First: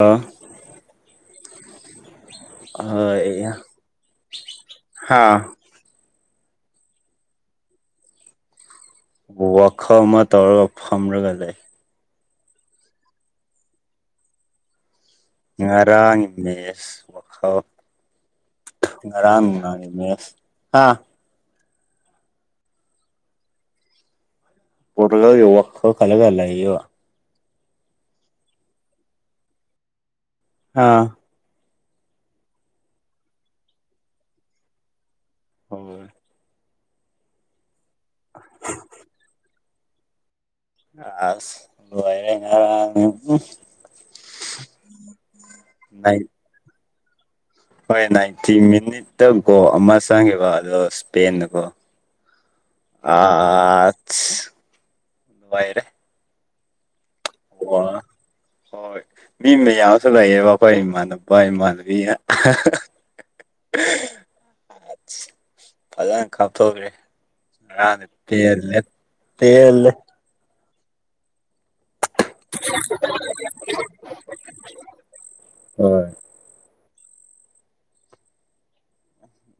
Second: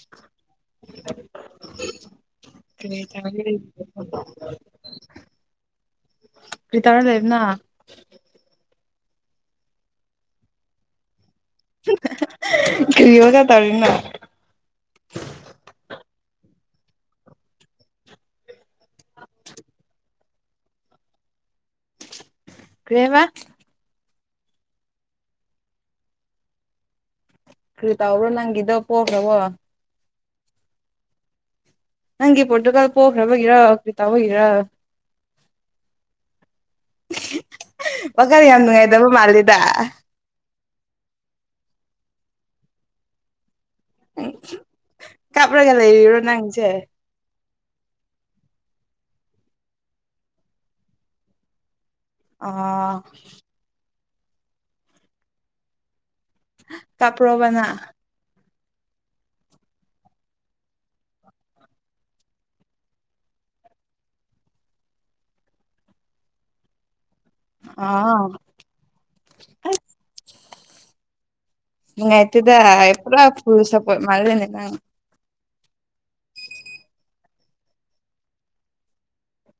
ꯑ ꯀ ꯆꯥꯡ ꯄꯔꯤꯇꯔꯝ ꯗꯦꯕꯅ ꯋꯥꯈ ꯑꯃ ꯇꯧꯔ ꯑꯣ ꯐꯝꯔꯒ ꯂꯩꯦ ꯀ ꯋꯥꯒ ꯇꯧꯔꯅ ꯉꯔꯥꯡ ꯃꯦꯁ ꯋꯥꯈꯛ ꯉꯔꯥꯡ ꯉꯃꯦꯁ ꯍꯥꯥ ꯀꯦꯃ ꯄꯨꯔꯂ ꯌꯨ ꯋꯥꯈ ꯀꯂꯒꯂꯣ ꯀ꯭ꯔꯤꯇꯥꯥꯎ꯭ꯔꯣ ꯅꯪꯗ ꯄꯈ꯭ꯔꯕꯣ ꯑꯥ ꯅꯪꯒꯤ ꯄꯣꯔꯇꯨꯒꯥꯜ ꯄꯣꯛꯈ꯭ꯔꯕꯒꯤꯔ ꯀ꯭ꯔꯤꯇꯥꯕꯒꯤꯔ ꯍꯣꯏ ꯋꯥꯀꯥꯅ ꯌꯥꯝ ꯅꯨꯡꯉꯥꯏꯇꯕ ꯃꯥꯜꯜꯂꯤꯗ ꯑ ꯋꯥꯔꯦ ꯀꯥꯄ꯭ꯔꯒ ꯂꯩꯔꯣ ꯅꯥꯏ ꯅꯪꯁꯦ ꯍꯣꯏ ꯅꯥꯏꯟꯇꯤ ꯃꯤꯅꯤꯠꯇ ꯒꯣꯜ ꯑꯃ ꯆꯪꯉꯦꯀ ꯑꯗꯣ ꯏꯁꯄꯦꯟꯗꯀꯣ ꯑꯣ ꯑ ꯗꯨꯕꯥꯏꯔꯦ ꯀꯄꯔꯣꯕꯅ ꯍꯣꯏ ꯃꯤ ꯃ ꯌꯥꯎꯁꯨ ꯂꯩꯌꯦꯕ ꯑꯩꯈꯣꯏ ꯏꯃꯥꯟꯅꯕ ꯏꯃꯥꯟꯅꯕꯤ [inaudible] ꯐꯖꯅ ꯀꯥꯞꯊꯣꯛꯈ꯭ꯔꯦ ꯑꯣ ꯑꯠꯇꯦ ꯂꯩꯠꯇꯦ ꯂꯩ ꯏꯥꯏꯇꯗ ꯑꯦꯄ꯭ꯔꯥ ꯐꯜ ꯁꯄꯣ ꯃꯥꯗꯅꯦ ꯅꯪ ꯍꯣꯏ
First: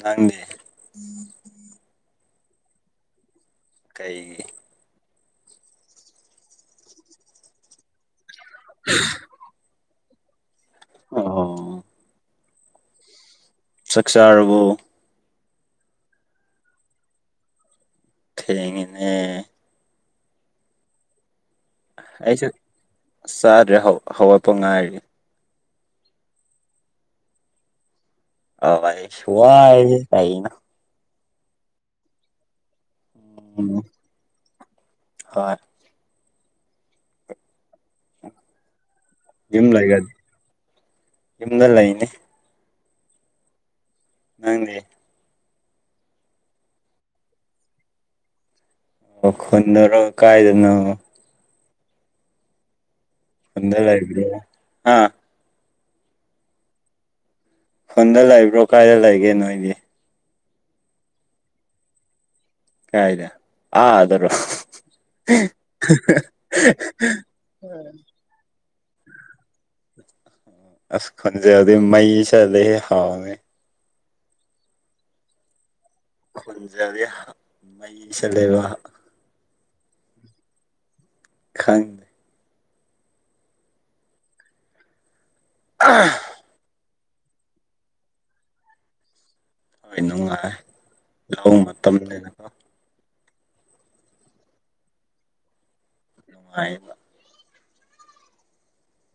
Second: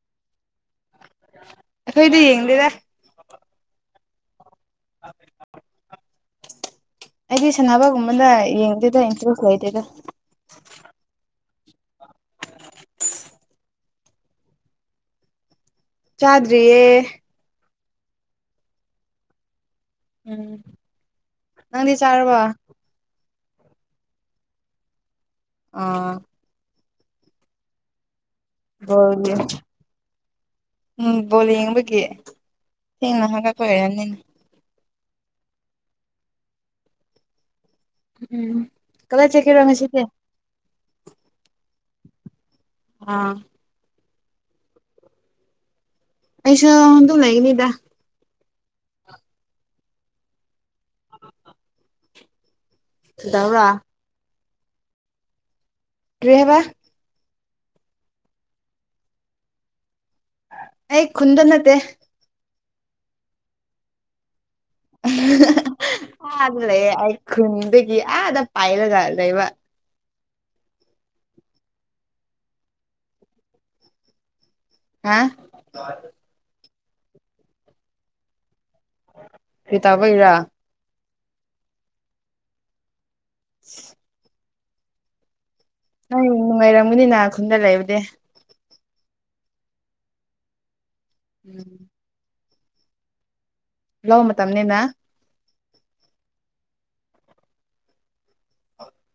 ꯅꯪꯗꯤ ꯑꯩꯈꯣꯏꯗꯤ ꯌꯦꯡꯗꯦꯗ ꯀꯩ ꯑꯩꯒꯤ ꯁꯅꯥꯕꯒꯨꯝꯕ ꯂꯩ ꯌꯦꯡꯗꯗ ꯏꯟꯁꯔꯁ ꯂꯩꯗꯗ ꯑꯣ ꯆꯥꯛꯆꯥꯥꯔꯕꯕꯨ ꯆꯥꯗ꯭ꯔꯤꯌꯦ ꯈꯉꯅꯦ ꯎꯝ ꯅꯪꯗꯤ ꯆꯥꯔꯕ ꯑꯩꯁꯨ ꯆꯥꯗ꯭ꯔꯦ ꯍꯧꯔꯠꯄ ꯉꯥꯏꯔꯤ ꯑ ꯑꯚꯥꯏ ꯕꯣꯜ ꯁ ꯌꯦꯡ ꯋꯥ ꯍꯥꯏ ꯀꯥꯏꯅ ꯎꯝ ꯕꯣꯜ ꯌꯦꯡꯕꯒꯤ ꯊꯦꯡꯅ ꯍꯪꯒꯠꯄ ꯑꯣꯏꯔꯅꯤꯅ ꯑꯣꯏ ꯎꯝ ꯀꯗꯥꯏ ꯆꯠꯀꯦꯔꯣ ꯝ ꯂ ꯉꯁꯤꯗꯤ ꯂꯩꯒꯗ ꯝꯗ ꯂ ꯏꯅꯦ ꯑꯥ ꯅꯪꯗꯤ ꯑꯩꯁꯥ ꯍꯗ ꯂꯩꯒꯅꯤꯗ ꯑꯣꯈꯟꯗꯔ ꯀꯥꯏꯗꯅꯣ ꯑ ꯐꯗ ꯂꯩ ꯍꯥꯏ ꯑꯥ ꯔꯦꯍꯕ ꯐꯣꯟꯗ ꯂꯩꯏꯕ꯭ꯔꯣ ꯀꯥꯏꯗ ꯂꯩꯒꯦ ꯅꯣꯏꯗꯤ ꯑꯩ ꯈꯨꯟꯗ ꯅꯠꯇꯦ ꯀꯥꯏꯗ ꯑ ꯑꯗꯔꯣ ꯑꯗ ꯂꯩꯌꯦ ꯈꯟꯗꯒꯤ ꯑ ꯑꯗ ꯄꯥꯏꯂꯒ ꯂꯩꯩꯕ ꯑꯁ ꯈꯟꯖꯦꯗꯤ ꯃꯩ ꯆꯗ ꯍꯥꯎꯅꯦ ꯍꯥ ꯑꯗꯨꯗꯤ ꯃꯩꯁ ꯂꯩꯕ ꯁꯤꯤ ꯇꯕꯩꯔ ꯈꯗ [unintelligible] ꯑꯥ ꯅꯪ ꯅꯨꯡꯉꯥꯏꯔꯝꯒꯅꯤ ꯅꯍ ꯈꯨꯟꯗ ꯂꯩꯕꯗꯤ ꯍꯣꯏ ꯅꯨꯡꯉꯥꯏ ꯂꯧꯍꯣꯡ ꯎꯝ ꯃꯇꯝꯅꯦꯅ ꯂꯑꯣ ꯃ ꯇꯝꯅꯤꯅ ꯅꯨꯡꯉꯥꯏꯅ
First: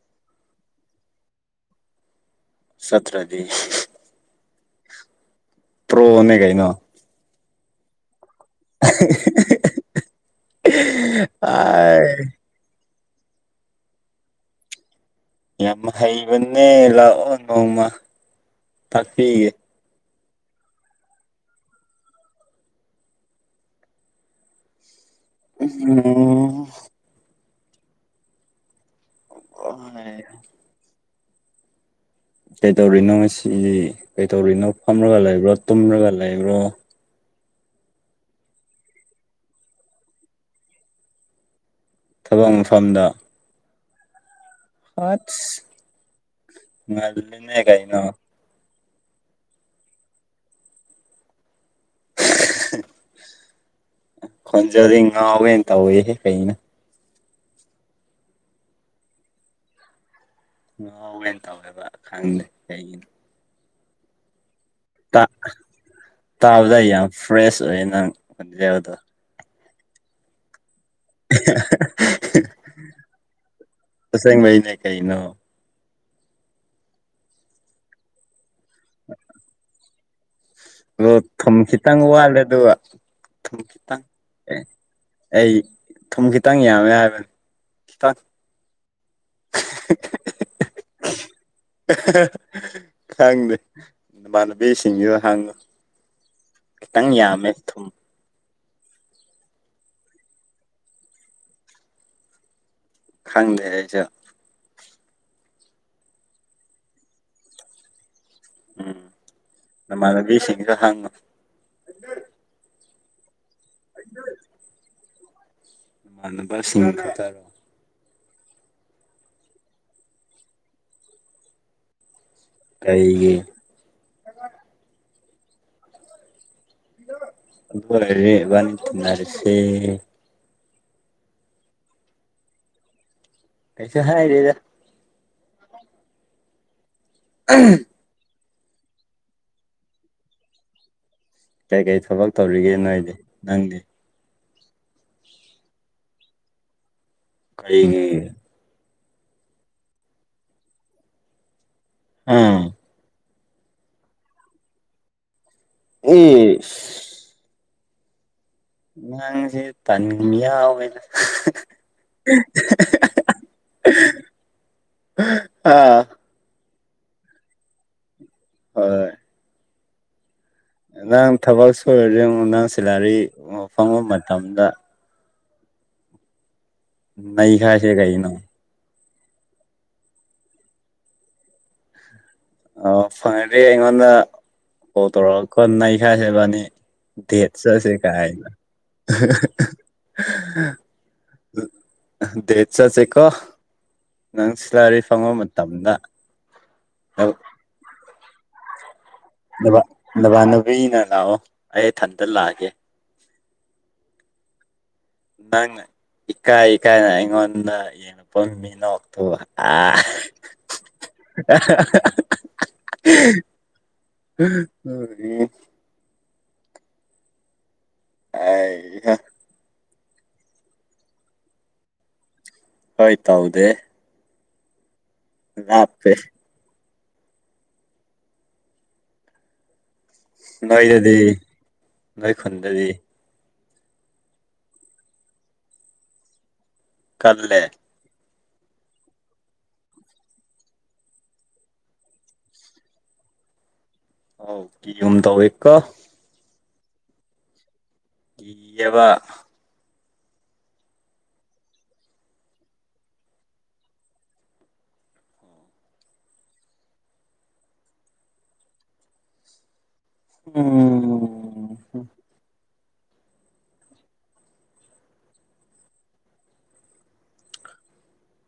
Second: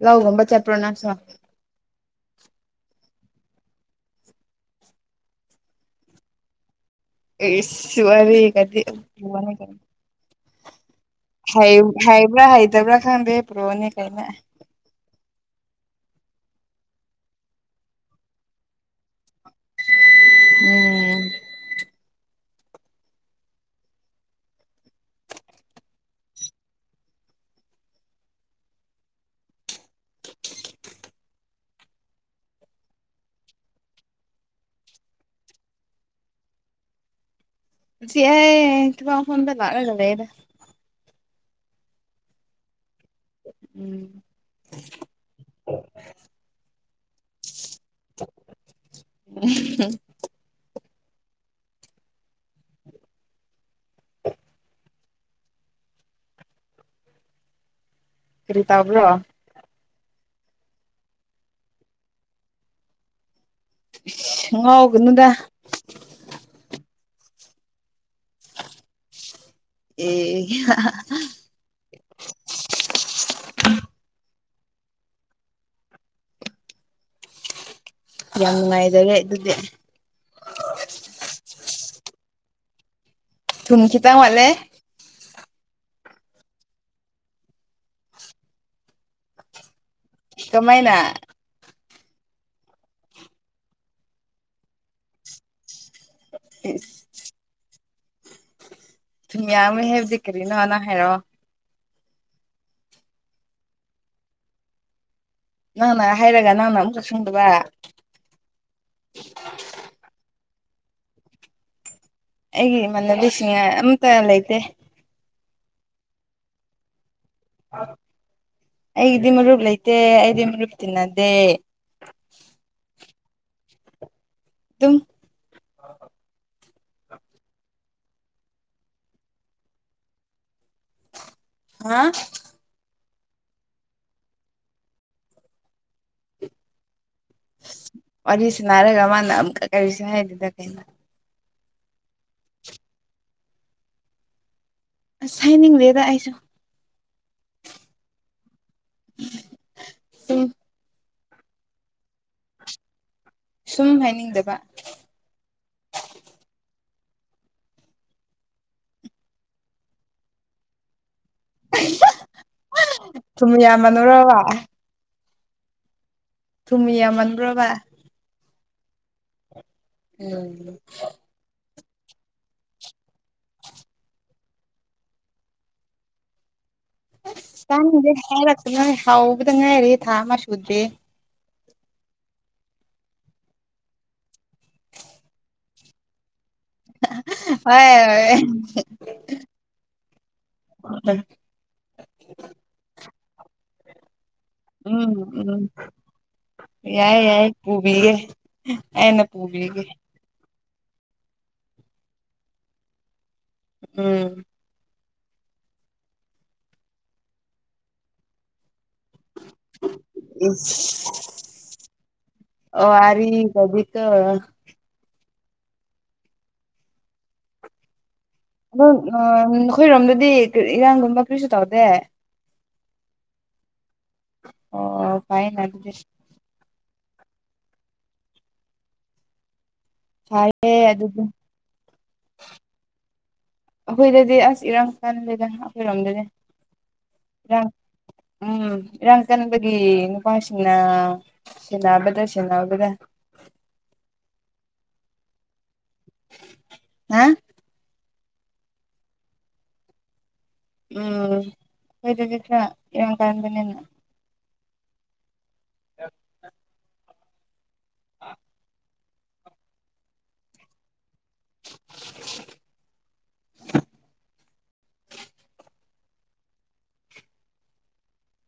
ꯂꯒꯝꯕ ꯆꯦꯄꯔꯣꯅꯁ ꯁꯇ꯭ꯔꯥ ꯄ꯭ꯔꯣꯅꯦ ꯀꯥꯏꯩꯅꯣ ꯁꯔꯤ ꯀꯗꯤ ꯑꯥꯏ ꯍꯥꯏꯩꯕ꯭ꯔꯥ ꯍꯥꯏꯩꯗꯕ꯭ꯔꯥ ꯈꯕꯦꯕ꯭ꯔꯣꯅꯦ ꯀꯥꯏꯩꯅ ꯌꯥꯝ ꯍꯩꯕꯅꯦ ꯂꯥꯛꯑꯣ ꯅꯣꯡꯃ ꯇꯥꯛꯄꯤꯒꯦ ꯎꯝ ꯎꯝ ꯍ ꯀꯩꯗꯧꯔꯤꯅꯣ ꯉꯁꯤꯗꯤ ꯀꯩꯗꯧꯔꯤꯅꯣ ꯐꯝꯔꯒ ꯂꯩꯕ꯭ꯔꯣ ꯇꯨꯝꯔꯒ ꯂꯩꯕ꯭ꯔꯣ ꯁꯤꯥꯏ ꯀꯃ ꯐꯣꯟꯗ ꯂꯥꯛꯂ ꯂꯔꯦꯗꯦ ꯊꯕꯛ ꯃꯐꯝꯗ ꯎꯝ ꯑ ꯅꯅꯦ ꯀꯩꯅꯣ [inaudible] [unintelligible] ꯈꯣꯟꯖꯗ ꯉꯥꯎꯋꯦꯅ ꯇꯧꯋꯦꯍꯦ ꯀꯩꯅ ꯀꯔꯤ ꯇꯕ꯭ꯔꯣ ꯉꯋꯦꯅ ꯇꯧꯋꯦꯕ ꯈꯪꯗꯦ ꯀꯩꯒꯤꯅꯣ [inaudible] ꯇꯥꯕꯗ ꯑꯩ ꯌꯥꯝ ꯐ꯭ꯔꯦꯁ ꯑꯣꯏꯌꯦ ꯅꯪ ꯑꯣꯖꯕꯗꯣ ꯑꯦ ꯍꯁꯚꯏꯅꯦ ꯀꯩꯅꯣ ꯌꯥꯝ ꯅꯨꯡꯉꯥꯏꯖꯔꯦ ꯑꯗꯨꯗꯤ ꯇꯪ ꯋꯥꯜꯗꯦ ꯑꯗꯨ ꯊꯝ ꯀ ꯇ ꯃꯥꯂꯦ ꯑꯩ ꯊꯨꯝ ꯈꯤꯇꯪ ꯌꯥꯝꯃꯦ ꯍꯥꯏꯕꯅꯦ ꯈꯤꯇꯪ ꯀꯃꯥꯏꯅ ꯈꯪꯗꯦ ꯏꯃꯥꯟꯅꯕꯤꯁꯤꯡꯁꯤꯗ ꯍꯥꯡꯉꯨ ꯈꯤꯇꯪ ꯌꯥꯃꯦ ꯊꯨꯝ ꯌꯥ ꯑꯃ ꯍꯥꯏꯕꯗꯤ ꯀꯔꯤꯅꯣꯅ ꯍꯥꯏꯔꯛꯑꯣ ꯈꯪꯗꯦ ꯍꯥꯏꯁ ꯅꯪꯅ ꯍꯥꯏꯔꯒ ꯅꯪꯅ ꯑꯃꯨꯛꯀ ꯁꯪꯗꯕ ꯎꯝ ꯅꯃꯥꯟꯅꯕꯤꯁꯤꯡꯒ ꯍꯪꯉꯣ ꯑꯩꯒꯤ ꯏꯃꯥꯟꯅꯕꯤꯁꯤꯡ ꯑꯝꯇ ꯂꯩꯇꯦ ꯃꯅꯕꯁꯤꯡ ꯈ ꯇꯔꯣ ꯑ ꯑꯩꯒꯤꯗꯤꯃꯔꯨꯞ ꯂꯩꯇꯦ ꯑꯩꯗꯤꯃꯔꯨꯞꯨꯞ ꯇꯤꯟꯅꯗꯦ ꯂꯩꯩꯒ [inaudible] ꯕꯥꯅꯤꯟꯅꯔꯁꯦ ꯍꯥ ꯄꯩꯁꯗꯗ ꯑꯝ ꯋꯥꯔꯤꯁꯤ ꯅꯥꯔꯒ ꯃꯥꯅ ꯑꯃꯨꯛꯀ ꯀꯔꯤꯁꯦ ꯍꯥꯏꯔꯤꯗ ꯀꯩꯅꯣ ꯀꯩꯀꯩ ꯊꯕꯛ ꯇꯧꯔꯤꯒꯦ ꯅꯣꯏꯗꯤ ꯅꯪꯗꯤ ꯁꯥꯏꯅꯤꯡ ꯂꯩꯦꯗ ꯑꯩꯁꯨ ꯀꯩꯅꯤ [inaudible] ꯎꯝ ꯑꯥ ꯁꯨꯝ ꯍꯥꯏꯅꯤꯡꯗꯕ ꯏꯁ ꯅꯪꯁꯤ ꯇꯟ ꯌꯥꯎꯋꯦꯗ ꯊꯨꯝ ꯌꯥꯝꯃꯟꯕ꯭ꯔꯣꯕ [unintelligible] ꯑꯥ ꯊꯃꯤ ꯌꯥꯝꯃꯟꯕ꯭ꯔꯣꯕꯥ ꯍꯣꯏ ꯎꯝ ꯅꯪ ꯊꯕꯛ ꯁꯨꯔ [inaudible] ꯅꯪ ꯁꯦꯂꯥꯔꯤ ꯐꯪꯕ ꯃꯇꯝꯗ ꯅꯩꯈꯥꯏꯁꯦ ꯇꯅꯤꯡꯗꯦ ꯀꯩꯅꯣ ꯌꯥꯔꯅ ꯊꯥꯎꯕꯗ ꯉꯥꯏꯔꯤ ꯊꯥ ꯃꯁꯨꯨꯗꯦ ꯑ ꯐꯪꯉ꯭ꯔꯦ ꯑꯩꯉꯣꯟꯗ ꯄ ꯇꯧꯔꯛꯒ ꯈꯣꯅ ꯑꯩꯈꯁꯦꯕꯅꯤ ꯗꯦꯠ ꯍꯣꯏ ꯆꯁꯦ ꯀꯥꯏꯅ ꯗꯦꯆꯁꯦ ꯀꯣ ꯅꯪ ꯁꯤꯂꯔꯤ ꯎꯝ ꯐꯪꯉꯕ ꯎꯝ ꯃꯇꯝꯗ ꯌꯥꯏ ꯌꯥꯏ ꯄꯨꯕꯤꯒꯦ ꯑꯩꯅ ꯄꯨꯕꯤꯒꯦ ꯀꯨꯏꯅ ꯂꯥꯛꯑꯣ ꯑꯩ ꯏꯊꯟꯇ ꯂꯥꯛꯑꯒꯦ ꯎꯝ ꯅꯪ ꯏꯀꯥꯏ ꯏꯀꯥꯏꯅ ꯑꯩꯉꯣꯟꯗ ꯌꯦꯡꯉꯄ ꯃꯤꯅꯣ ꯑ ꯑꯣ ꯋꯥꯔꯤꯒꯗꯤꯀꯣ [unintelligible] ꯎ [unintelligible] ꯑꯗꯝ ꯑꯩꯍꯥ ꯅꯈꯣꯏꯔꯣꯝꯗꯗꯤ ꯏꯔꯥꯡꯒꯨꯝꯕ ꯀꯔꯤꯁꯨ ꯇꯧꯗꯦ ꯍꯣꯏ ꯇꯧꯗꯦ ꯑꯣ ꯐꯥꯏꯅ ꯂꯥꯞꯄꯦ ꯐꯔꯦ ꯅꯣꯏꯗꯗꯤ ꯑꯗꯨꯗꯤ ꯅꯣꯏ ꯈꯣꯟꯗꯗꯤ ꯑꯩꯈꯣꯏꯗꯗꯤ ꯑꯁ ꯏꯔꯥꯡ ꯆꯥꯟꯅꯗꯗꯅ ꯑꯩꯈꯣꯏꯔꯣꯝꯗꯗꯤ ꯏꯔꯥꯡ ꯀꯗꯂꯦ ꯎꯝ ꯏꯔꯥꯡ ꯆꯟꯅꯕꯒꯤ ꯅꯨꯄꯥꯁꯤꯡꯅ ꯁꯦꯟꯅꯕꯗ ꯁꯦꯟꯅꯕꯗ [inaudible] ꯍꯥꯎ ꯀ ꯌꯟ ꯇꯧꯏ ꯀ ꯍꯥ ꯏꯕ ꯎꯝ ꯑꯣꯏꯣꯏꯗꯁ ꯌꯦꯃꯟ ꯀꯥꯟꯗꯅꯤꯅ ꯑ ꯎꯝ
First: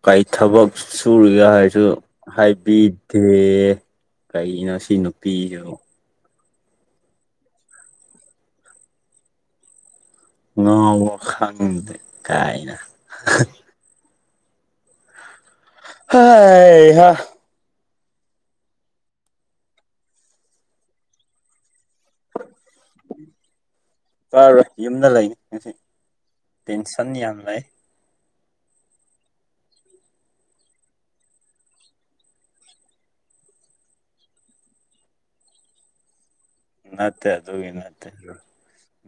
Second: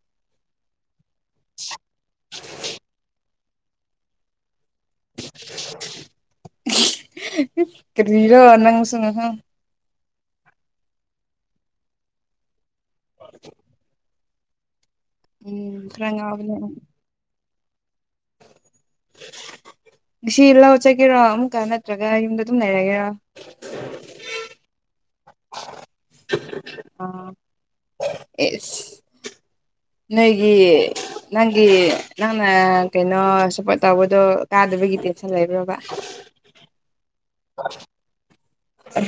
ꯀꯔꯤ ꯊꯕꯛ ꯁꯨꯔꯤꯒꯦ ꯍꯥꯏꯔꯁꯨ ꯍꯥꯏꯕꯤꯗꯦ ꯀꯩꯅꯣ ꯁꯤ ꯅꯨꯄꯤꯁꯨ ꯀꯔꯤꯔ ꯋꯥꯅꯉꯁꯨꯅꯣ ꯉ ꯈꯪꯗ ꯀꯥꯏꯅ ꯎꯝ ꯈꯔ ꯉꯥꯎꯕꯅꯦ ꯍꯩꯍꯥ ꯁꯤ ꯏꯂ ꯍ ꯆꯀꯤꯦꯔꯣ ꯑꯃꯛ ꯀ ꯅꯠꯇ꯭ꯔꯒ ꯏ ꯑꯗꯨꯝ ꯂꯩꯔꯒꯦꯔ ꯆꯥꯔꯣꯏ ꯌꯨꯝꯗ ꯂꯩ ꯇꯦꯟꯁꯟ ꯑꯥ ꯌꯥꯝ ꯂꯩ ꯑꯦꯁ ꯅꯣꯏꯒꯤ ꯅꯪꯒꯤ ꯅꯪꯅ ꯀꯩꯅꯣ ꯁꯞꯄꯣꯔꯠ ꯇꯧꯕꯗꯣ ꯀꯥꯗꯕꯒꯤ ꯦꯁꯟ ꯂꯩꯕ꯭ꯔꯕ ꯅꯅꯥꯠꯇ ꯑꯗꯨꯣꯒꯤ ꯅꯠꯇ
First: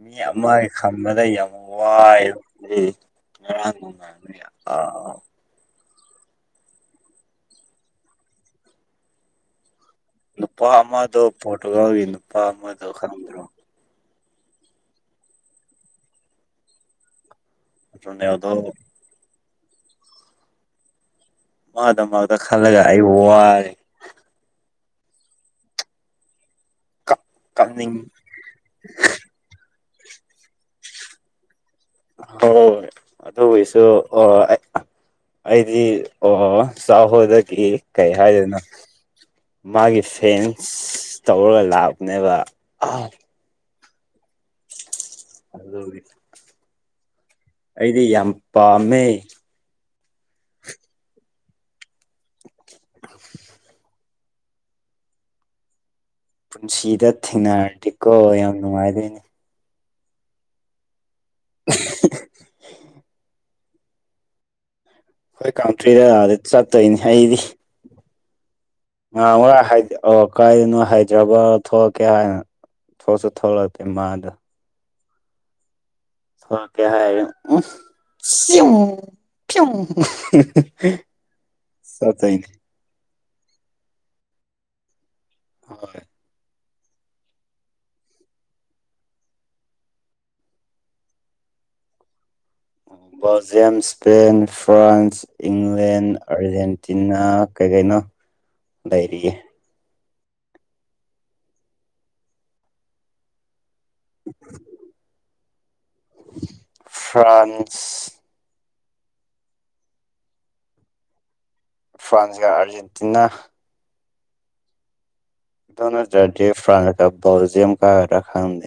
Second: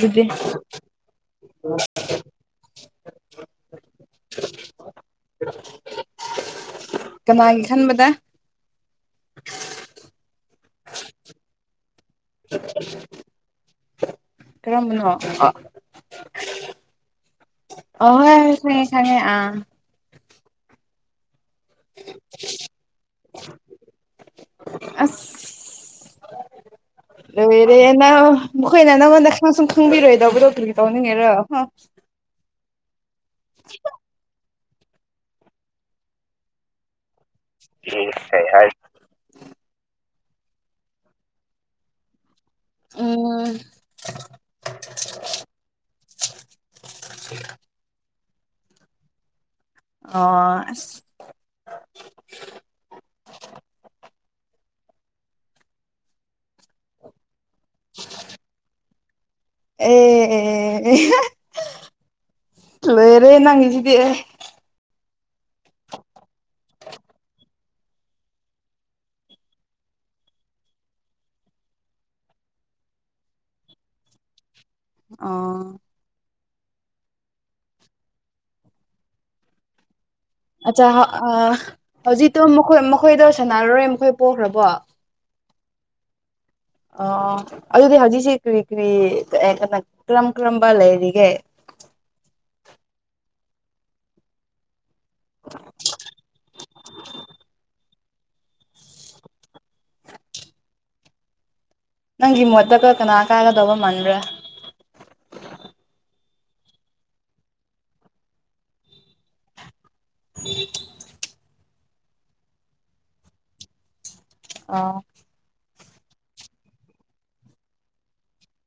ꯃꯤ ꯑꯃꯒꯤ ꯈꯟꯕꯗ ꯌꯥꯝ ꯋꯥꯏ ꯃ ꯑ ꯀꯅꯥꯒꯤꯦ ꯈꯟꯕꯗ ꯄꯝꯕꯗꯣ ꯈꯝꯗ꯭ꯔꯣ ꯀꯔꯝꯕꯅꯣ ꯔꯣꯅꯦꯜꯗꯣ ꯑꯣꯍꯣꯏ ꯈꯥꯉꯦ ꯈꯥꯉꯦ ꯑ ꯃꯥꯗ ꯃꯥꯗ ꯈꯜꯂꯒ ꯑꯩ ꯋꯥꯔꯦ ꯑꯁ ꯂꯣꯏꯔꯦ ꯀꯞꯅꯤꯡ ꯅꯪ ꯃꯈꯣꯏꯅ ꯅꯪꯉꯣꯟꯗ ꯁꯨꯝ ꯈꯪꯕꯤꯔꯣꯏꯗꯧꯕ ꯗꯣꯛꯇꯔꯒꯤ ꯇꯧꯅꯤꯡꯉꯦꯔꯣ ꯍ ꯑꯗꯨ ꯑꯣꯏꯁꯨ ꯑꯩꯗꯤ ꯑꯣ ꯁꯥꯥꯎ ꯍꯣꯗ ꯀꯩ ꯍꯥꯏꯗꯣꯏꯅꯣ ꯃꯥꯒꯤ ꯐꯦꯟꯁ ꯇꯧꯔꯒ ꯂꯥꯛꯄꯅꯦꯕ ꯎꯝ ꯑꯗꯨ ꯑꯩꯗꯤ ꯌꯥꯝ ꯄꯥꯥꯝꯃꯦ ꯑꯣ [unintelligible] ꯄꯨꯟꯁꯤꯗ ꯊꯦꯡꯅꯔꯗꯤꯀꯣ ꯌꯥꯝ ꯅꯨꯡꯉꯥꯏꯗꯣꯏꯅꯦ ꯑꯦꯋꯔꯦ ꯅꯪꯉꯁꯤ ꯌꯦ ꯍꯣꯏ ꯀꯥꯎꯇ꯭ꯔꯤꯗ ꯂꯥꯛꯑꯗꯤ ꯆꯠꯇꯣꯏꯅꯤ ꯑꯩꯗꯤ ꯉꯔ ꯑꯣ ꯀꯥꯏꯗꯅꯣ ꯍꯥꯏꯗ꯭ꯔꯕꯥꯗ ꯊꯣꯛꯛꯀꯦ ꯍꯥꯏꯅ ꯊꯣꯁ ꯊꯧꯂꯛ ꯄ ꯃꯥꯗ ꯑꯥ ꯊꯣꯛꯂꯛꯀꯦ ꯍꯥꯏꯔꯦ ꯎ ꯑꯠꯆꯥ ꯍꯧꯖꯤꯛꯇꯣ ꯃꯈꯣꯏ ꯃꯈꯣꯏꯗꯣ ꯁꯥꯟꯅꯔꯔꯣꯏ ꯃꯈꯣꯏ ꯄꯣꯛꯈ꯭ꯔꯕꯣ ꯍꯣꯏ ꯑꯣ ꯑꯗꯨꯗꯤ ꯍꯧꯖꯤꯛꯁꯤ ꯀꯔꯤ ꯀꯔꯤ ꯀꯩꯅꯣ ꯀꯔꯝ ꯀꯔꯝꯕ ꯂꯩꯔꯤꯒꯦ [inaudible] ꯕꯜꯖꯤꯌꯝ ꯏꯁꯄꯦꯟ ꯐ꯭ꯔꯥꯟꯁ ꯏꯪꯂꯦꯟ ꯑꯥꯔꯖꯦꯟꯇꯤꯅꯥ ꯀꯩ ꯀꯩꯅꯣ ꯏꯔꯤꯦ ꯅꯪꯒꯤ ꯃꯣꯠꯇꯒ ꯀꯅꯥ ꯀꯥꯏꯒꯗꯧꯕ ꯃꯥꯟꯕ꯭ꯔꯥ ꯐ꯭ꯔꯥꯟꯁ ꯎꯝ ꯐ꯭ꯔꯥꯟꯁꯒ ꯑꯥꯔꯖꯦꯟꯇꯤꯅꯥ ꯑꯥ ꯗꯅ ꯍꯖꯔꯗꯤ ꯐ꯭ꯔꯥꯟꯁ ꯀ ꯣꯜꯖꯤꯌꯝ ꯀ ꯔ ꯈꯥꯟꯅꯤ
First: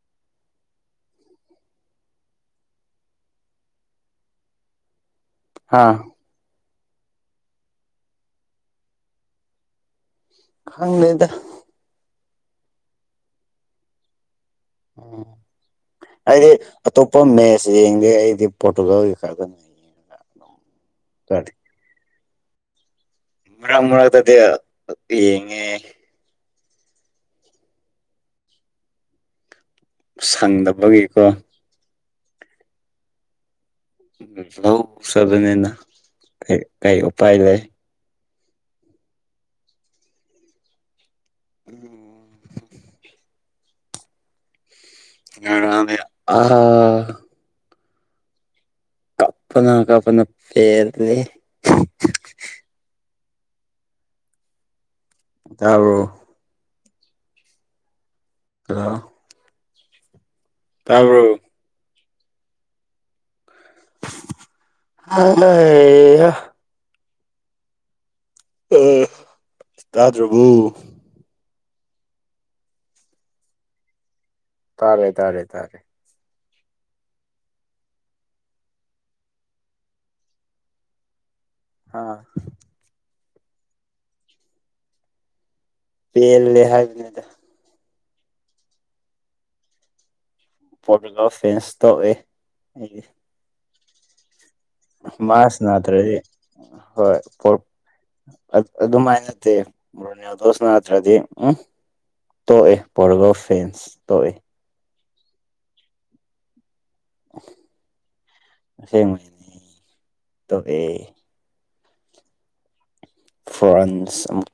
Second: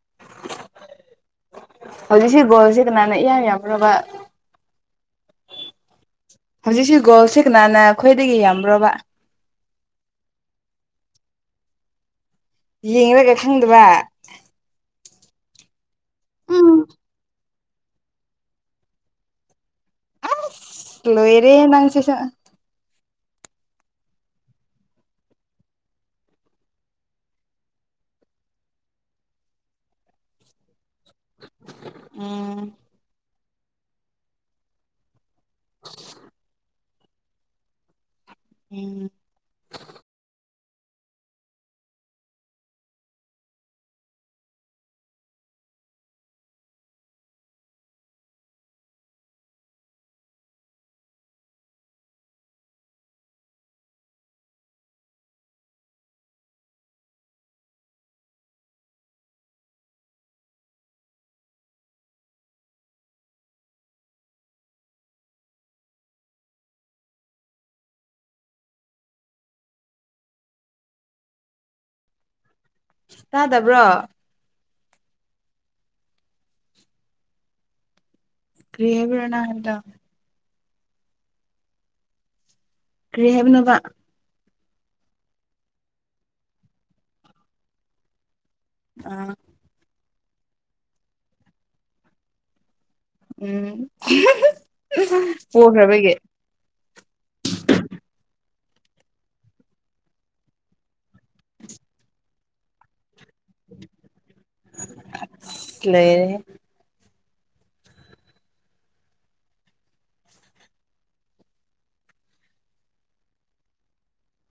[unintelligible] ꯍꯧꯖꯤꯛꯁꯤ ꯒꯣꯜꯁꯦ ꯀꯅꯥꯅ ꯏꯌꯥ ꯌꯥꯕ ꯍꯥ ꯍꯧꯖꯤꯛꯁꯤ ꯒꯣꯜꯁꯦ ꯀꯅꯥꯅ ꯈꯈꯣꯏꯗꯒꯤ ꯌꯥꯝ꯭ꯔꯣꯕ ꯈꯪ ꯂꯩꯗ ꯌꯦꯡꯒ ꯈꯪꯗꯕ ꯎ ꯑꯩꯗꯤ ꯎꯝ ꯑꯇꯣꯞꯄ ꯃꯦꯠꯆ ꯌꯦꯡꯗꯦ ꯑꯩꯗꯤ ꯄꯣꯔꯇꯨꯒꯥꯜꯒꯤ ꯈꯛꯛꯇ ꯌꯦꯡꯉ ꯁ꯭ꯂꯣꯋꯔꯦ ꯅ ꯆ ꯃꯔꯛ ꯃꯔꯛꯇꯗꯤ ꯌꯦꯡꯉꯦ ꯁꯪꯗꯕꯒꯤꯀꯣ ꯎꯝ ꯂꯧ ꯁꯕꯅꯤꯅ ꯀ ꯀꯩ ꯎꯄꯥꯏ ꯂꯩ ꯎꯝ ꯑꯣ ꯑ ꯀꯄꯅ ꯀꯄꯅ ꯄꯔ ꯂꯩ ꯇꯥꯔ ꯀ ꯇꯥꯔꯕ ꯑꯌꯦ ꯎꯝ ꯇꯥꯗ꯭ꯔꯚꯨ ꯇꯗꯕ꯭ꯔꯣ ꯇꯥꯔꯦ ꯇꯥꯔꯦ ꯇꯥꯔꯦ ꯀꯔꯤꯌꯥꯕꯅ ꯍꯥꯏꯗ ꯑꯥ ꯀꯩꯍꯥꯏꯕꯅꯣꯕ ꯄꯦꯜꯂꯦ ꯍꯥꯏꯕꯅꯤꯗ ꯑꯥ ꯄꯣꯂꯤꯀꯦꯜ ꯐꯦꯟꯁ ꯊꯣꯛꯧꯑꯦ ꯑꯩꯗꯤ ꯎꯝ ꯃꯥꯁ ꯄꯣꯈ꯭ꯔꯕꯒꯤ ꯉꯅꯥꯠꯇ꯭ꯔꯗꯤ ꯍꯣꯏ ꯑꯗꯨꯃꯥꯏꯅ ꯅꯠꯇꯦ ꯕ꯭ꯔꯣꯅꯤꯗꯣꯁ ꯅꯠꯇ꯭ꯔꯗꯤ ꯎꯝ ꯇꯣꯛꯑꯦ ꯄꯣꯔꯒ ꯐꯦꯟꯁ ꯊꯣꯛꯧꯏ ꯂꯩꯌꯦ ꯑꯁꯦꯡꯕ [unintelligible] ꯇꯣꯛꯑꯦ ꯐ꯭ꯔꯥꯟꯁ ꯑꯃꯨ